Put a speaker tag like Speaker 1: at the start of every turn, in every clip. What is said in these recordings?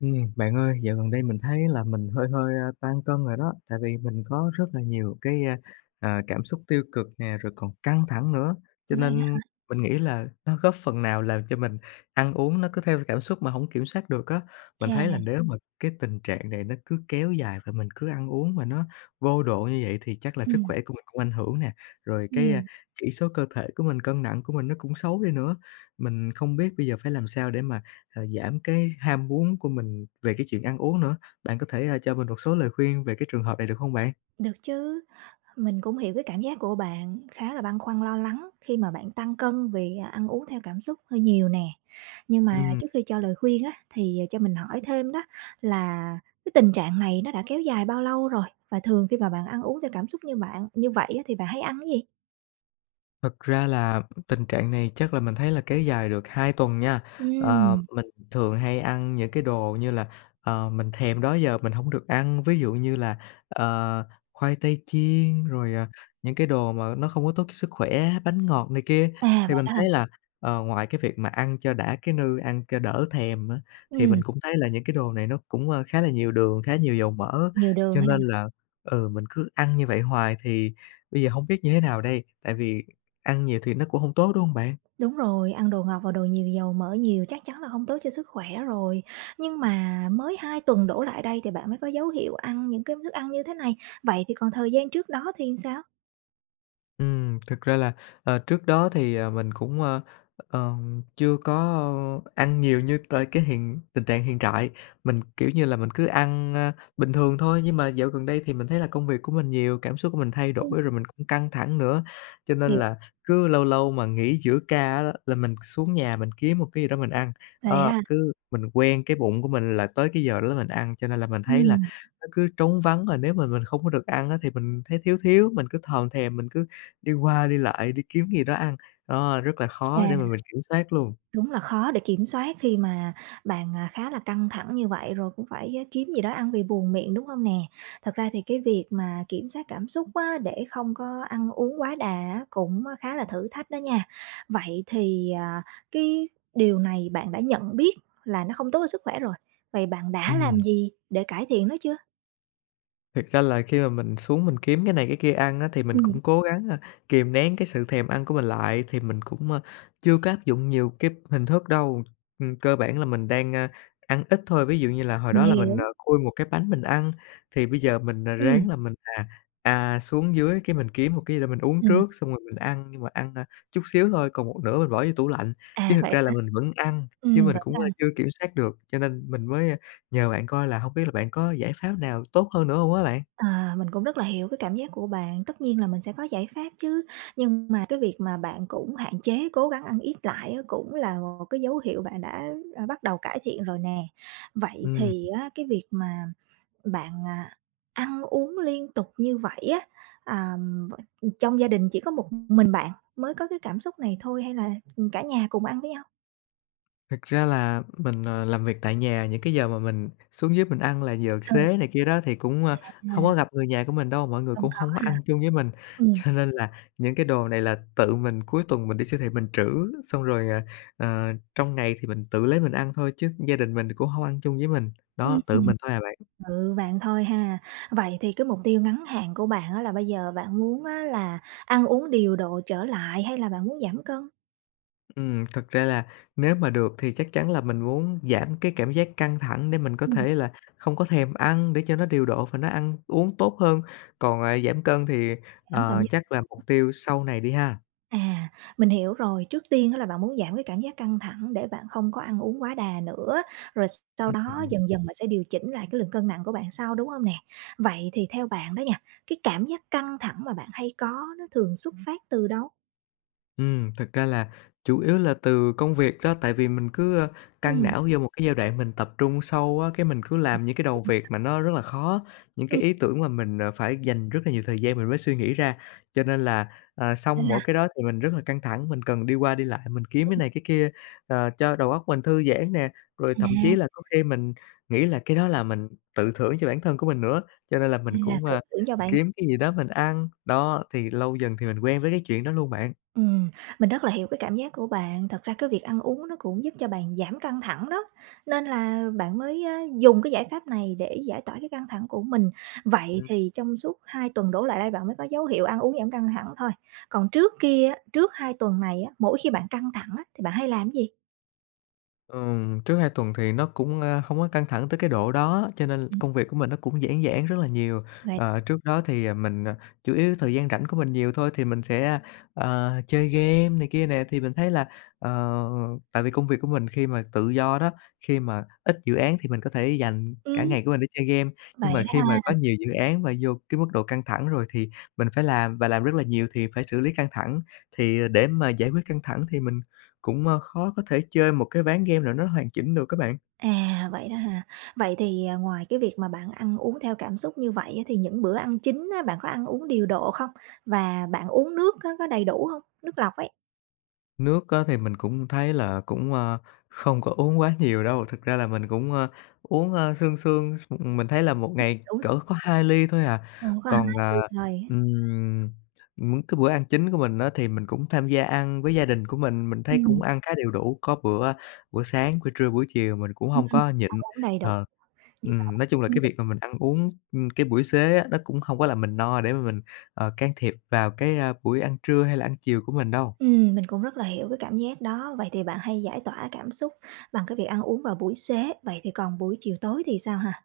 Speaker 1: Ừm, bạn ơi, dạo gần đây mình thấy là mình hơi hơi tăng cân rồi đó, tại vì mình có rất là nhiều cái, à, cảm xúc tiêu cực nè, rồi còn căng thẳng nữa. Cho
Speaker 2: Vậy đó
Speaker 1: nên
Speaker 2: hả?
Speaker 1: mình nghĩ là nó góp phần nào làm cho mình ăn uống nó cứ theo cảm xúc mà hổng kiểm soát được á. Mình
Speaker 2: Chà.
Speaker 1: thấy là nếu mà cái tình trạng này nó cứ kéo dài và mình cứ ăn uống mà nó vô độ như vậy thì chắc là sức
Speaker 2: Ừm.
Speaker 1: khỏe của mình cũng ảnh hưởng nè, rồi cái
Speaker 2: Ừm.
Speaker 1: chỉ số cơ thể của mình, cân nặng của mình nó cũng xấu đi nữa. Mình không biết bây giờ phải làm sao để mà, à, giảm cái ham muốn của mình về cái chuyện ăn uống nữa. Bạn có thể, ờ, cho mình một số lời khuyên về cái trường hợp này được hông bạn?
Speaker 2: Được chứ, mình cũng hiểu cái cảm giác của bạn khá là băn khoăn lo lắng khi mà bạn tăng cân vì ăn uống theo cảm xúc hơi nhiều nè, nhưng mà
Speaker 1: Ừm.
Speaker 2: trước khi cho lời khuyên á thì cho mình hỏi thêm đó là cái tình trạng này nó đã kéo dài bao lâu rồi? Và thường khi mà bạn ăn uống theo cảm xúc như bạn như vậy á thì bạn hay ăn cái gì?
Speaker 1: Thật ra là tình trạng này chắc là mình thấy là kéo dài được 2 tuần nha. Ờ,
Speaker 2: Ừm.
Speaker 1: mình thường hay ăn những cái đồ như là, ờ, mình thèm đó giờ mình hổng được ăn, ví dụ như là, ờ, khoai tây chiên, rồi, à, những cái đồ mà nó không có tốt cho sức khỏe, bánh ngọt này kia.
Speaker 2: À,
Speaker 1: Thì
Speaker 2: vậy
Speaker 1: mình
Speaker 2: đó hả?
Speaker 1: thấy là, ờ, ngoài cái việc mà ăn cho đã cái nư, ăn cho đỡ thèm á, thì mình
Speaker 2: Ừm.
Speaker 1: cũng thấy là những cái đồ này nó cũng khá là nhiều đường, khá là nhiều dầu mỡ,
Speaker 2: Nhiều đường
Speaker 1: cho
Speaker 2: ha.
Speaker 1: nên là, ừ, mình cứ ăn như vậy hoài thì bây giờ hông biết như thế nào đây, tại vì ăn nhiều thì nó cũng hông tốt, đúng hông bạn?
Speaker 2: Đúng rồi, ăn đồ ngọt và đồ nhiều dầu mỡ nhiều chắc chắn là không tốt cho sức khỏe rồi. Nhưng mà mới 2 tuần đổ lại đây thì bạn mới có dấu hiệu ăn những cái thức ăn như thế này, vậy thì còn thời gian trước đó thì làm sao?
Speaker 1: Ừm, thực ra là, ờ, trước đó thì, ờ, mình cũng, ờ, ờm, chưa có ăn nhiều như tới cái hiện tình trạng hiện trại, mình, kiểu như là, mình cứ ăn, ơ, bình thường thôi nhưng mà dạo gần đây thì mình thấy là công việc của mình nhiều, cảm xúc của mình thay
Speaker 2: Ừm.
Speaker 1: đổi, rồi mình cũng căng thẳng nữa. Cho nên
Speaker 2: Hiểu
Speaker 1: là cứ lâu lâu mà nghỉ giữa ca á, là mình xuống nhà mình kiếm một cái gì đó mình ăn,
Speaker 2: Lấy
Speaker 1: ơ,
Speaker 2: ra
Speaker 1: cứ mình quen cái bụng của mình là tới cái giờ đó là mình ăn, cho nên là mình thấy là
Speaker 2: Ừm.
Speaker 1: nó cứ trống vắng, và nếu mà mình không có được ăn á, thì mình thấy thiếu thiếu, mình cứ thòm thèm, mình cứ đi qua đi lại, đi kiếm cái gì đó ăn. Đó, rất là
Speaker 2: Chà!
Speaker 1: khó để mà mình kiểm soát luôn.
Speaker 2: Đúng là khó để kiểm soát khi mà bạn, à, khá là căng thẳng như vậy, rồi cũng phải á kiếm gì đó ăn vì buồn miệng, đúng hông nè? Thật ra thì cái việc mà kiểm soát cảm xúc á, để không có ăn uống quá đà á, cũng khá là thử thách đó nha. Vậy thì, à, cái điều này bạn đã nhận biết là nó không tốt cho sức khỏe rồi, vậy bạn đã làm
Speaker 1: Ừm.
Speaker 2: gì để cải thiện nó chưa?
Speaker 1: Thiệt ra là khi mà mình xuống mình kiếm cái này cái kia ăn á, thì mình
Speaker 2: Ừm.
Speaker 1: cũng cố gắng, a, kìm nén cái sự thèm ăn của mình lại, thì mình cũng, a, chưa có áp dụng nhiều kíp hình thức đâu. Ừm, cơ bản là mình đang, a, ăn ít thôi, ví dụ như là hồi
Speaker 2: Mình
Speaker 1: đó là mình, ờ,
Speaker 2: hiểu.
Speaker 1: khui một cái bánh mình ăn, thì bây giờ mình, à,
Speaker 2: Ừm.
Speaker 1: ráng là mình, à, à, xuống dưới cái mình kiếm một cái gì đó mình uống
Speaker 2: Ừm.
Speaker 1: trước, xong rồi mình ăn nhưng mà ăn, a, chút xíu thôi, còn một nửa mình bỏ vô tủ lạnh, chứ
Speaker 2: À,
Speaker 1: thật
Speaker 2: vậy
Speaker 1: ra là
Speaker 2: hả?
Speaker 1: mình vẫn ăn, chứ
Speaker 2: Ừm,
Speaker 1: mình
Speaker 2: vẫn
Speaker 1: cũng, ơ,
Speaker 2: ăn.
Speaker 1: chưa kiểm soát được. Cho nên mình mới, a, nhờ bạn coi là hông biết là bạn có giải pháp nào tốt hơn nữa hông á bạn?
Speaker 2: À, mình cũng rất là hiểu cái cảm giác của bạn, tất nhiên là mình sẽ có giải pháp chứ, nhưng mà cái việc mà bạn cũng hạn chế cố gắng ăn ít lại á, cũng là một cái dấu hiệu bạn đã, ơ, bắt đầu cải thiện rồi nè. Vậy
Speaker 1: Ừm.
Speaker 2: thì á, cái việc mà bạn, à, ăn uống liên tục như vậy á, à, trong gia đình chỉ có một mình bạn mới có cái cảm xúc này thôi hay là, ừm, cả nhà cùng ăn với nhau?
Speaker 1: Thực ra là mình, ờ, làm việc tại nhà, những cái giờ mà mình xuống dưới mình ăn là giờ
Speaker 2: Ừ,
Speaker 1: xế này kia đó thì cũng, ơ, hông có
Speaker 2: à.
Speaker 1: gặp người nhà của mình đâu, mọi người
Speaker 2: Không
Speaker 1: cũng
Speaker 2: có
Speaker 1: không có
Speaker 2: ha.
Speaker 1: ăn chung với mình.
Speaker 2: Ừm.
Speaker 1: Cho nên là những cái đồ này là tự mình cuối tuần mình đi siêu thị mình trữ, xong rồi, ờ, ờ, trong ngày thì mình tự lấy mình ăn thôi chứ gia đình mình cũng hông ăn chung với mình.
Speaker 2: Ừm.
Speaker 1: Đó, tự mình thôi à bạn.
Speaker 2: Tự bạn thôi ha. Vậy thì cái mục tiêu ngắn hạn của bạn á là bây giờ bạn muốn á, là ăn uống điều độ trở lại hay là bạn muốn giảm cân?
Speaker 1: Ừm, thực ra là nếu mà được thì chắc chắn là mình muốn giảm cái cảm giác căng thẳng để mình có
Speaker 2: Ừm.
Speaker 1: thể là không có thèm ăn để cho nó điều độ và nó ăn uống tốt hơn. Còn, à, giảm cân thì,
Speaker 2: Giảm cảm
Speaker 1: à,
Speaker 2: giác căng
Speaker 1: chắc là mục
Speaker 2: thẳng.
Speaker 1: tiêu sau này đi ha.
Speaker 2: À, mình hiểu rồi, trước tiên á là bạn muốn giảm cái cảm giác căng thẳng để bạn không có ăn uống quá đà nữa, rồi sau
Speaker 1: Ưm
Speaker 2: đó
Speaker 1: hừm.
Speaker 2: dần dần bạn sẽ điều chỉnh lại cái lượng cân nặng của bạn sau, đúng hông nè? Vậy thì theo bạn đó nha, cái cảm giác căng thẳng mà bạn hay có đó thường xuất phát từ đâu?
Speaker 1: Ừm, thực ra là chủ yếu là từ công việc đó, tại vì mình cứ căng
Speaker 2: Ừm.
Speaker 1: não vô một cái giai đoạn mình tập trung sâu á, cái mình cứ
Speaker 2: Tập
Speaker 1: làm những cái đầu
Speaker 2: trung
Speaker 1: việc mà
Speaker 2: sâu
Speaker 1: nó rất là khó, những
Speaker 2: Ừm.
Speaker 1: cái ý tưởng mà mình, à, phải dành rất là nhiều thời gian mình mới suy nghĩ ra. Cho nên là, à,
Speaker 2: Nên
Speaker 1: xong
Speaker 2: là
Speaker 1: mỗi cái đó thì mình rất là căng thẳng, mình cần đi qua đi lại, mình kiếm cái
Speaker 2: Ừm.
Speaker 1: này cái kia, ờ, cho đầu óc mình thư giãn nè, rồi thậm chí
Speaker 2: À.
Speaker 1: là có khi mình nghĩ là cái đó là mình tự thưởng cho bản thân của mình nữa. Cho nên là mình
Speaker 2: À,
Speaker 1: cũng,
Speaker 2: tự
Speaker 1: ơ,
Speaker 2: thưởng cho bản th
Speaker 1: kiếm cái gì đó mình ăn, đó, thì lâu dần thì mình quen với cái chuyện đó luôn bạn.
Speaker 2: Ừm, mình rất là hiểu cái cảm giác của bạn, thật ra cái việc ăn uống nó cũng giúp cho bạn giảm căng thẳng đó, nên là bạn mới dùng cái giải pháp này để giải tỏa cái căng thẳng của mình. Vậy
Speaker 1: Ừ.
Speaker 2: thì trong suốt 2 tuần đổ lại đây bạn mới có dấu hiệu ăn uống giảm căng thẳng thôi, còn trước kia á, trước 2 tuần này á, mỗi khi bạn căng thẳng á thì bạn hay làm gì?
Speaker 1: Ừm, trước 2 tuần thì nó cũng, a, không có căng thẳng tới cái độ đó, cho nên
Speaker 2: Ừm.
Speaker 1: công việc của mình nó cũng giãn giãn rất là nhiều.
Speaker 2: Vậy
Speaker 1: Ờ, trước đó thì, ờ, mình, à, chủ yếu thời gian rảnh của mình nhiều thôi thì mình sẽ, ờ, chơi game này kia nè, thì mình thấy là, ờ, tại vì công việc của mình khi mà tự do đó, khi mà ít dự án thì mình có thể dành cả
Speaker 2: Ừm.
Speaker 1: ngày của mình để chơi game, nhưng
Speaker 2: Vậy
Speaker 1: mà khi
Speaker 2: đó
Speaker 1: mà có
Speaker 2: ha.
Speaker 1: nhiều dự án mà vô cái mức độ căng thẳng rồi thì mình phải làm và làm rất là nhiều thì phải xử lí căng thẳng. Thì để mà giải quyết căng thẳng thì mình cũng, ơ, khó có thể chơi một cái ván game nào nó hoàn chỉnh được á, bạn.
Speaker 2: À, vậy đó ha. Vậy thì, ờ, ngoài cái việc mà bạn ăn uống theo cảm xúc như vậy á, thì những bữa ăn chính á, bạn có ăn uống điều độ không? Và bạn uống nước á, có đầy đủ hông, nước lọc ấy?
Speaker 1: Nước á, thì mình cũng thấy là cũng, a, không có uống quá nhiều đâu. Thực ra là mình cũng, ơ, uống, ơ, sương sương, s mình thấy là 1
Speaker 2: Ừm,
Speaker 1: ngày
Speaker 2: uống
Speaker 1: cỡ có 2 ly thôi à.
Speaker 2: Uống có 2
Speaker 1: Còn, ờ,
Speaker 2: ly thôi.
Speaker 1: ừm, những cái bữa ăn chính của mình á, thì mình cũng tham gia ăn với gia đình của mình, mình thấy cũng
Speaker 2: Ừm.
Speaker 1: ăn khá đều đủ, có bữa bữa sáng, bữa trưa, buổi chiều mình cũng
Speaker 2: Ừm,
Speaker 1: hông có
Speaker 2: ăn
Speaker 1: nhịn.
Speaker 2: uống đầy đủ.
Speaker 1: Ờ,
Speaker 2: Như bạn
Speaker 1: ừm,
Speaker 2: phải
Speaker 1: nói
Speaker 2: uống
Speaker 1: chung là
Speaker 2: thêm
Speaker 1: cái
Speaker 2: nước.
Speaker 1: việc mà mình ăn uống, ưm, cái buổi xế á, nó cũng không có làm mình no để mà mình, ờ, can thiệp vào cái, a, buổi ăn trưa hay là ăn chiều của mình đâu.
Speaker 2: Ừm, mình cũng rất là hiểu cái cảm giác đó. Vậy thì bạn hay giải tỏa cảm xúc bằng cái việc ăn uống vào buổi xế, vậy thì còn buổi chiều tối thì sao, ha?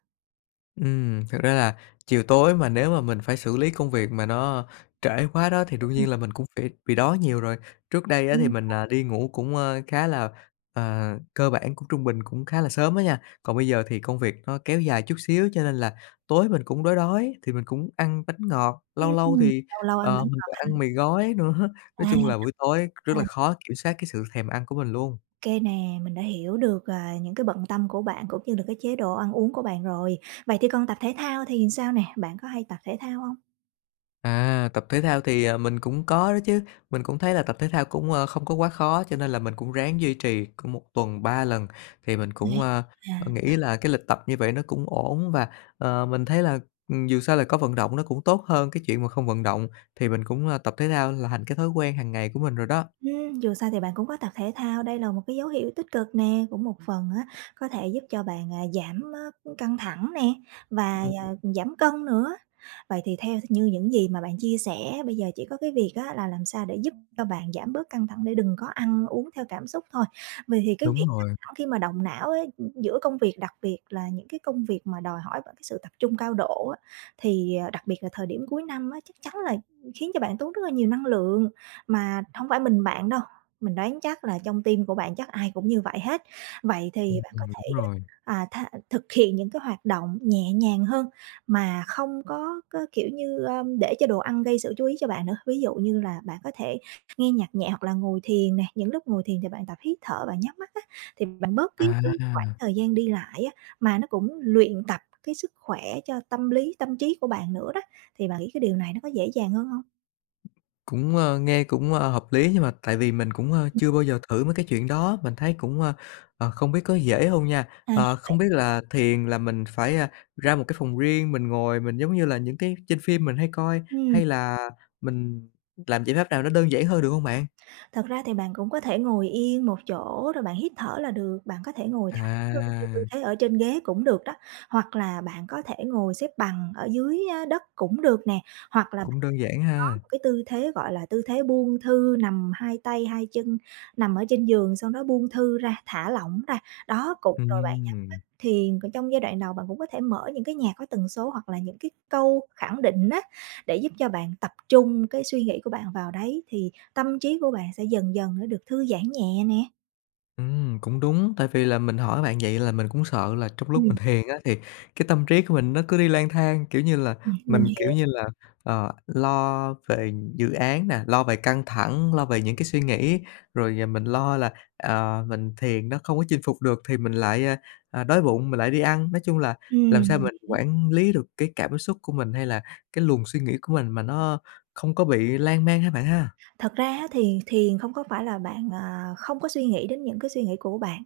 Speaker 1: Ừm, thực ra là chiều tối mà nếu mà mình phải xử lý công việc mà nó trễ quá đó thì đương
Speaker 2: Ừm.
Speaker 1: nhiên là mình cũng phải bị đói nhiều rồi. Trước đây á thì
Speaker 2: Ừm.
Speaker 1: mình, à, đi ngủ cũng, ơ, khá là, à, cơ bản cũng trung bình cũng khá là sớm á nha, còn bây giờ thì công việc nó kéo dài chút xíu cho nên là tối mình cũng đói đói thì mình cũng ăn bánh ngọt, lâu lâu
Speaker 2: Ừm,
Speaker 1: thì,
Speaker 2: lâu lâu ăn
Speaker 1: ờ,
Speaker 2: bánh
Speaker 1: mình
Speaker 2: ngọt
Speaker 1: còn
Speaker 2: ha.
Speaker 1: ăn mì gói nữa,
Speaker 2: À,
Speaker 1: nói
Speaker 2: ăn mì
Speaker 1: chung là buổi tối rất
Speaker 2: gói,
Speaker 1: là
Speaker 2: à.
Speaker 1: khó kiểm soát cái sự thèm ăn của mình luôn.
Speaker 2: Kê nè, mình đã hiểu được, à, những cái bận tâm của bạn cũng như là cái chế độ ăn uống của bạn rồi. Vậy thì còn tập thể thao thì sao nè, bạn có hay tập thể thao hông?
Speaker 1: À, tập thể thao thì mình cũng có đó chứ, mình cũng thấy là tập thể thao cũng, ơ, không có quá khó cho nên là mình cũng ráng duy trì cũng một tuần 3 lần thì mình cũng,
Speaker 2: Vậy
Speaker 1: ơ,
Speaker 2: à?
Speaker 1: nghĩ là cái lịch tập như vậy nó cũng ổn và, ờ, mình thấy là, ừm, dù sao là có vận động nó cũng tốt hơn cái chuyện mà không vận động, thì mình cũng tập thể thao là thành cái thói quen hàng ngày của mình rồi đó.
Speaker 2: Ưm, dù sao thì bạn cũng có tập thể thao, đây là một cái dấu hiệu tích cực nè, cũng một phần á có thể giúp cho bạn, à, giảm, á, căng thẳng nè và
Speaker 1: Ừm.
Speaker 2: giảm cân nữa. Vậy thì theo th như những gì mà bạn chia sẻ bây giờ chỉ có cái việc á là làm sao để giúp cho bạn giảm bớt căng thẳng để đừng có ăn uống theo cảm xúc thôi. Vậy thì cái
Speaker 1: Đúng
Speaker 2: việc căng
Speaker 1: rồi.
Speaker 2: thẳng khi mà động não ấy giữa công việc, đặc biệt là những cái công việc mà đòi hỏi vào cái sự tập trung cao độ á, thì đặc biệt là thời điểm cuối năm á chắc chắn là khiến cho bạn tốn rất là nhiều năng lượng. Mà hông phải mình bạn đâu, mình đoán chắc là trong team của bạn chắc ai cũng như vậy hết. Vậy thì
Speaker 1: Ừm,
Speaker 2: bạn có
Speaker 1: ừm,
Speaker 2: thể,
Speaker 1: đúng rồi.
Speaker 2: à, tha thực hiện những cái hoạt động nhẹ nhàng hơn mà không có có kiểu như, a, để cho đồ ăn gây sự chú ý cho bạn nữa, ví dụ như là bạn có thể nghe nhạc nhẹ hoặc là ngồi thiền nè. Những lúc ngồi thiền thì bạn tập hít thở bạn nhắm mắt á thì bạn bớt cái cái khoảng
Speaker 1: À.
Speaker 2: thời gian đi lại á, mà nó cũng luyện tập cái sức khỏe cho tâm lý, tâm trí của bạn nữa đó, thì bạn nghĩ cái điều này nó có dễ dàng hơn hông?
Speaker 1: Cũng, ơ, nghe cũng, ơ, hợp lý nhưng mà tại vì mình cũng, ơ, chưa bao giờ thử mấy cái chuyện đó, mình thấy cũng, ờ, ờ, không biết có dễ hông nha.
Speaker 2: À,
Speaker 1: Ờ, Không
Speaker 2: vậy
Speaker 1: biết là thiền là mình phải, a, ra một cái phòng riêng mình ngồi mình giống như là những cái trên phim mình hay coi
Speaker 2: Ừm.
Speaker 1: hay là mình làm giải pháp nào nó đơn giản hơn được hông bạn?
Speaker 2: Thật ra thì bạn cũng có thể ngồi yên một chỗ rồi bạn hít thở là được. Bạn có thể ngồi thẳng lưng theo tư
Speaker 1: À.
Speaker 2: thế ở trên ghế cũng được đó hoặc là bạn có thể ngồi xếp bằng ở dưới á đất cũng được nè hoặc là
Speaker 1: Cũng
Speaker 2: bạn
Speaker 1: đơn giản
Speaker 2: có
Speaker 1: ha.
Speaker 2: một cái tư thế gọi là tư thế buông thư nằm 2 tay, 2 chân, nằm ở trên giường sau đó buông thư ra, thả lỏng ra. Đó cục rồi bạn nhắm
Speaker 1: Ừm.
Speaker 2: thiền, còn trong giai đoạn đầu bạn cũng có thể mở những cái nhạc có tần số hoặc là những cái câu khẳng định á, để giúp cho bạn tập trung cái suy nghĩ của bạn vào đấy thì tâm trí của bạn sẽ dần dần nó được thư giãn nhẹ nè.
Speaker 1: Ừm, cũng đúng, tại vì là mình hỏi bạn vậy là mình cũng sợ là trong lúc mình
Speaker 2: Ừm.
Speaker 1: thiền á thì cái tâm trí của mình nó cứ đi lang thang, kiểu như là,
Speaker 2: Ừm, mình
Speaker 1: mình kiểu
Speaker 2: hiểu.
Speaker 1: như là, ờ, lo về dự án nè, lo về căng thẳng, lo về những cái suy nghĩ rồi mình lo là, ờ, mình thiền nó không có chinh phục được thì mình lại, ờ, đói bụng mình lại đi ăn. Nói chung là làm
Speaker 2: Ừm,
Speaker 1: sao
Speaker 2: mình
Speaker 1: mình
Speaker 2: hiểu.
Speaker 1: quản lý được cái cảm xúc của mình hay là cái luồng suy nghĩ của mình mà nó không có bị lan man ha bạn ha?
Speaker 2: Thật ra á thì thiền không có phải là bạn, à, không có suy nghĩ đến những cái suy nghĩ của bạn.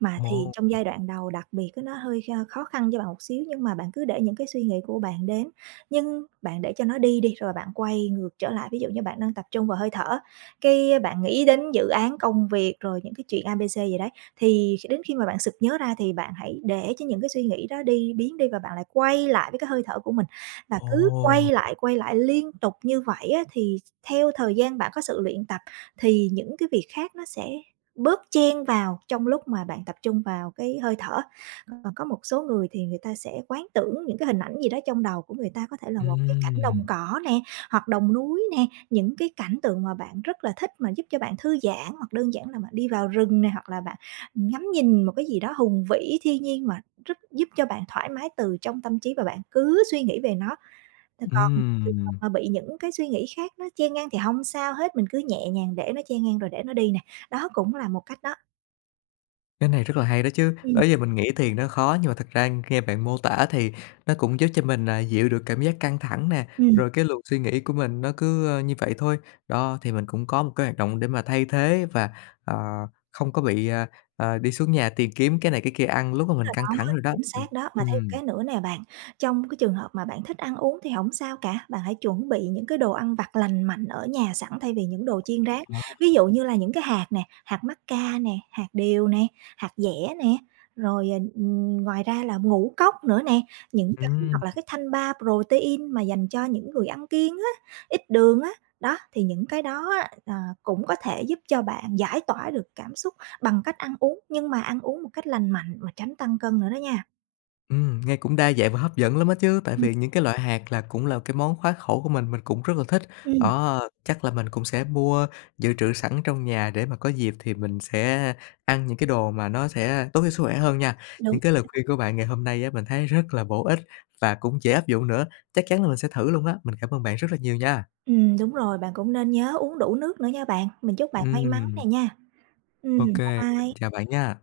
Speaker 2: Mà thiền
Speaker 1: Ồ.
Speaker 2: trong giai đoạn đầu đặc biệt á nó hơi kh khó khăn cho bạn một xíu nhưng mà bạn cứ để những cái suy nghĩ của bạn đến, nhưng bạn để cho nó đi đi rồi bạn quay ngược trở lại. Ví dụ như bạn đang tập trung vào hơi thở, cái bạn nghĩ đến dự án công việc, rồi những cái chuyện A, B, C gì đấy thì đến khi mà bạn sực nhớ ra thì bạn hãy để cho những cái suy nghĩ đó đi biến đi và bạn lại quay lại với cái hơi thở của mình và cứ quay
Speaker 1: Ồ.
Speaker 2: lại, quay lại liên tục như vậy á thì theo thời gian bạn có sự luyện tập, thì những cái việc khác nó sẽ bớt chen vào trong lúc mà bạn tập trung vào cái hơi thở. Còn có một số người thì người ta sẽ quán tưởng những cái hình ảnh gì đó trong đầu của người ta, có thể là một cái cảnh
Speaker 1: Ừm.
Speaker 2: đồng cỏ nè, hoặc đồng núi nè, những cái cảnh tượng mà bạn rất là thích mà giúp cho bạn thư giãn, hoặc đơn giản là bạn đi vào rừng nè hoặc là bạn ngắm nhìn một cái gì đó hùng vĩ, thiên nhiên mà rất giúp cho bạn thoải mái từ trong tâm trí và bạn cứ suy nghĩ về nó. Còn trường hợp
Speaker 1: Ừm.
Speaker 2: mà bị những cái suy nghĩ khác nó chen ngang thì hông sao hết, mình cứ nhẹ nhàng để nó chen ngang rồi để nó đi nè, đó cũng là một cách đó.
Speaker 1: Cái này rất là hay đó chứ! Đó
Speaker 2: Ừm.
Speaker 1: giờ mình nghĩ thiền nó khó nhưng mà thực ra nghe bạn mô tả thì nó cũng giúp cho mình, à, dịu được cảm giác căng thẳng nè,
Speaker 2: Ừm.
Speaker 1: rồi cái luồng suy nghĩ của mình nó cứ như vậy thôi, đó. Thì mình cũng có một cái hoạt động để mà thay thế và, ờ, không có bị, à, à, đi xuống nhà tìm kiếm cái này cái kia ăn lúc mà mình
Speaker 2: Đúng
Speaker 1: căng
Speaker 2: rồi
Speaker 1: thẳng
Speaker 2: đó,
Speaker 1: rồi đó,
Speaker 2: chính
Speaker 1: ừ,
Speaker 2: xác đó! Mà thêm một
Speaker 1: ừm.
Speaker 2: cái nữa nè bạn, trong cái trường hợp mà bạn thích ăn uống thì hổng sao cả, bạn hãy chuẩn bị những cái đồ ăn vặt lành mạnh ở nhà sẵn thay vì những đồ chiên rán.
Speaker 1: À.
Speaker 2: Ví dụ như là những cái hạt nè, hạt mắc ca nè, hạt điều nè, hạt dẻ nè, rồi, ừm, ngoài ra là ngũ cốc nữa nè, những cái
Speaker 1: Ừm.
Speaker 2: hoặc là cái thanh bar protein mà dành cho những người ăn kiêng á, ít đường á, đó, thì những cái đó á, ờ, cũng có thể giúp cho bạn giải tỏa được cảm xúc bằng cách ăn uống, nhưng mà ăn uống một cách lành mạnh mà tránh tăng cân nữa đó nha.
Speaker 1: Ừm, nghe cũng đa dạng và hấp dẫn lắm á chứ, tại
Speaker 2: Ừm.
Speaker 1: vì những cái loại hạt là cũng là cái món khoái khẩu của mình, mình cũng rất là thích,
Speaker 2: Ừm.
Speaker 1: đó. Chắc là mình cũng sẽ mua dự trữ sẵn trong nhà để mà có dịp thì mình sẽ ăn những cái đồ mà nó sẽ tốt cho sức khỏe hơn nha.
Speaker 2: Đúng
Speaker 1: Những cái lời
Speaker 2: rồi đó.
Speaker 1: khuyên của bạn ngày hôm nay á, mình thấy rất là bổ ích và cũng dễ áp dụng nữa. Chắc chắn là mình sẽ thử luôn á, mình cảm ơn bạn rất là nhiều nha.
Speaker 2: Ừm, đúng rồi, bạn cũng nên nhớ uống đủ nước nữa nha bạn. Mình chúc bạn may mắn nè
Speaker 1: Ừm.
Speaker 2: nha. Ừm,
Speaker 1: Ô
Speaker 2: bye
Speaker 1: kê, mình
Speaker 2: bye.
Speaker 1: chào bạn nha.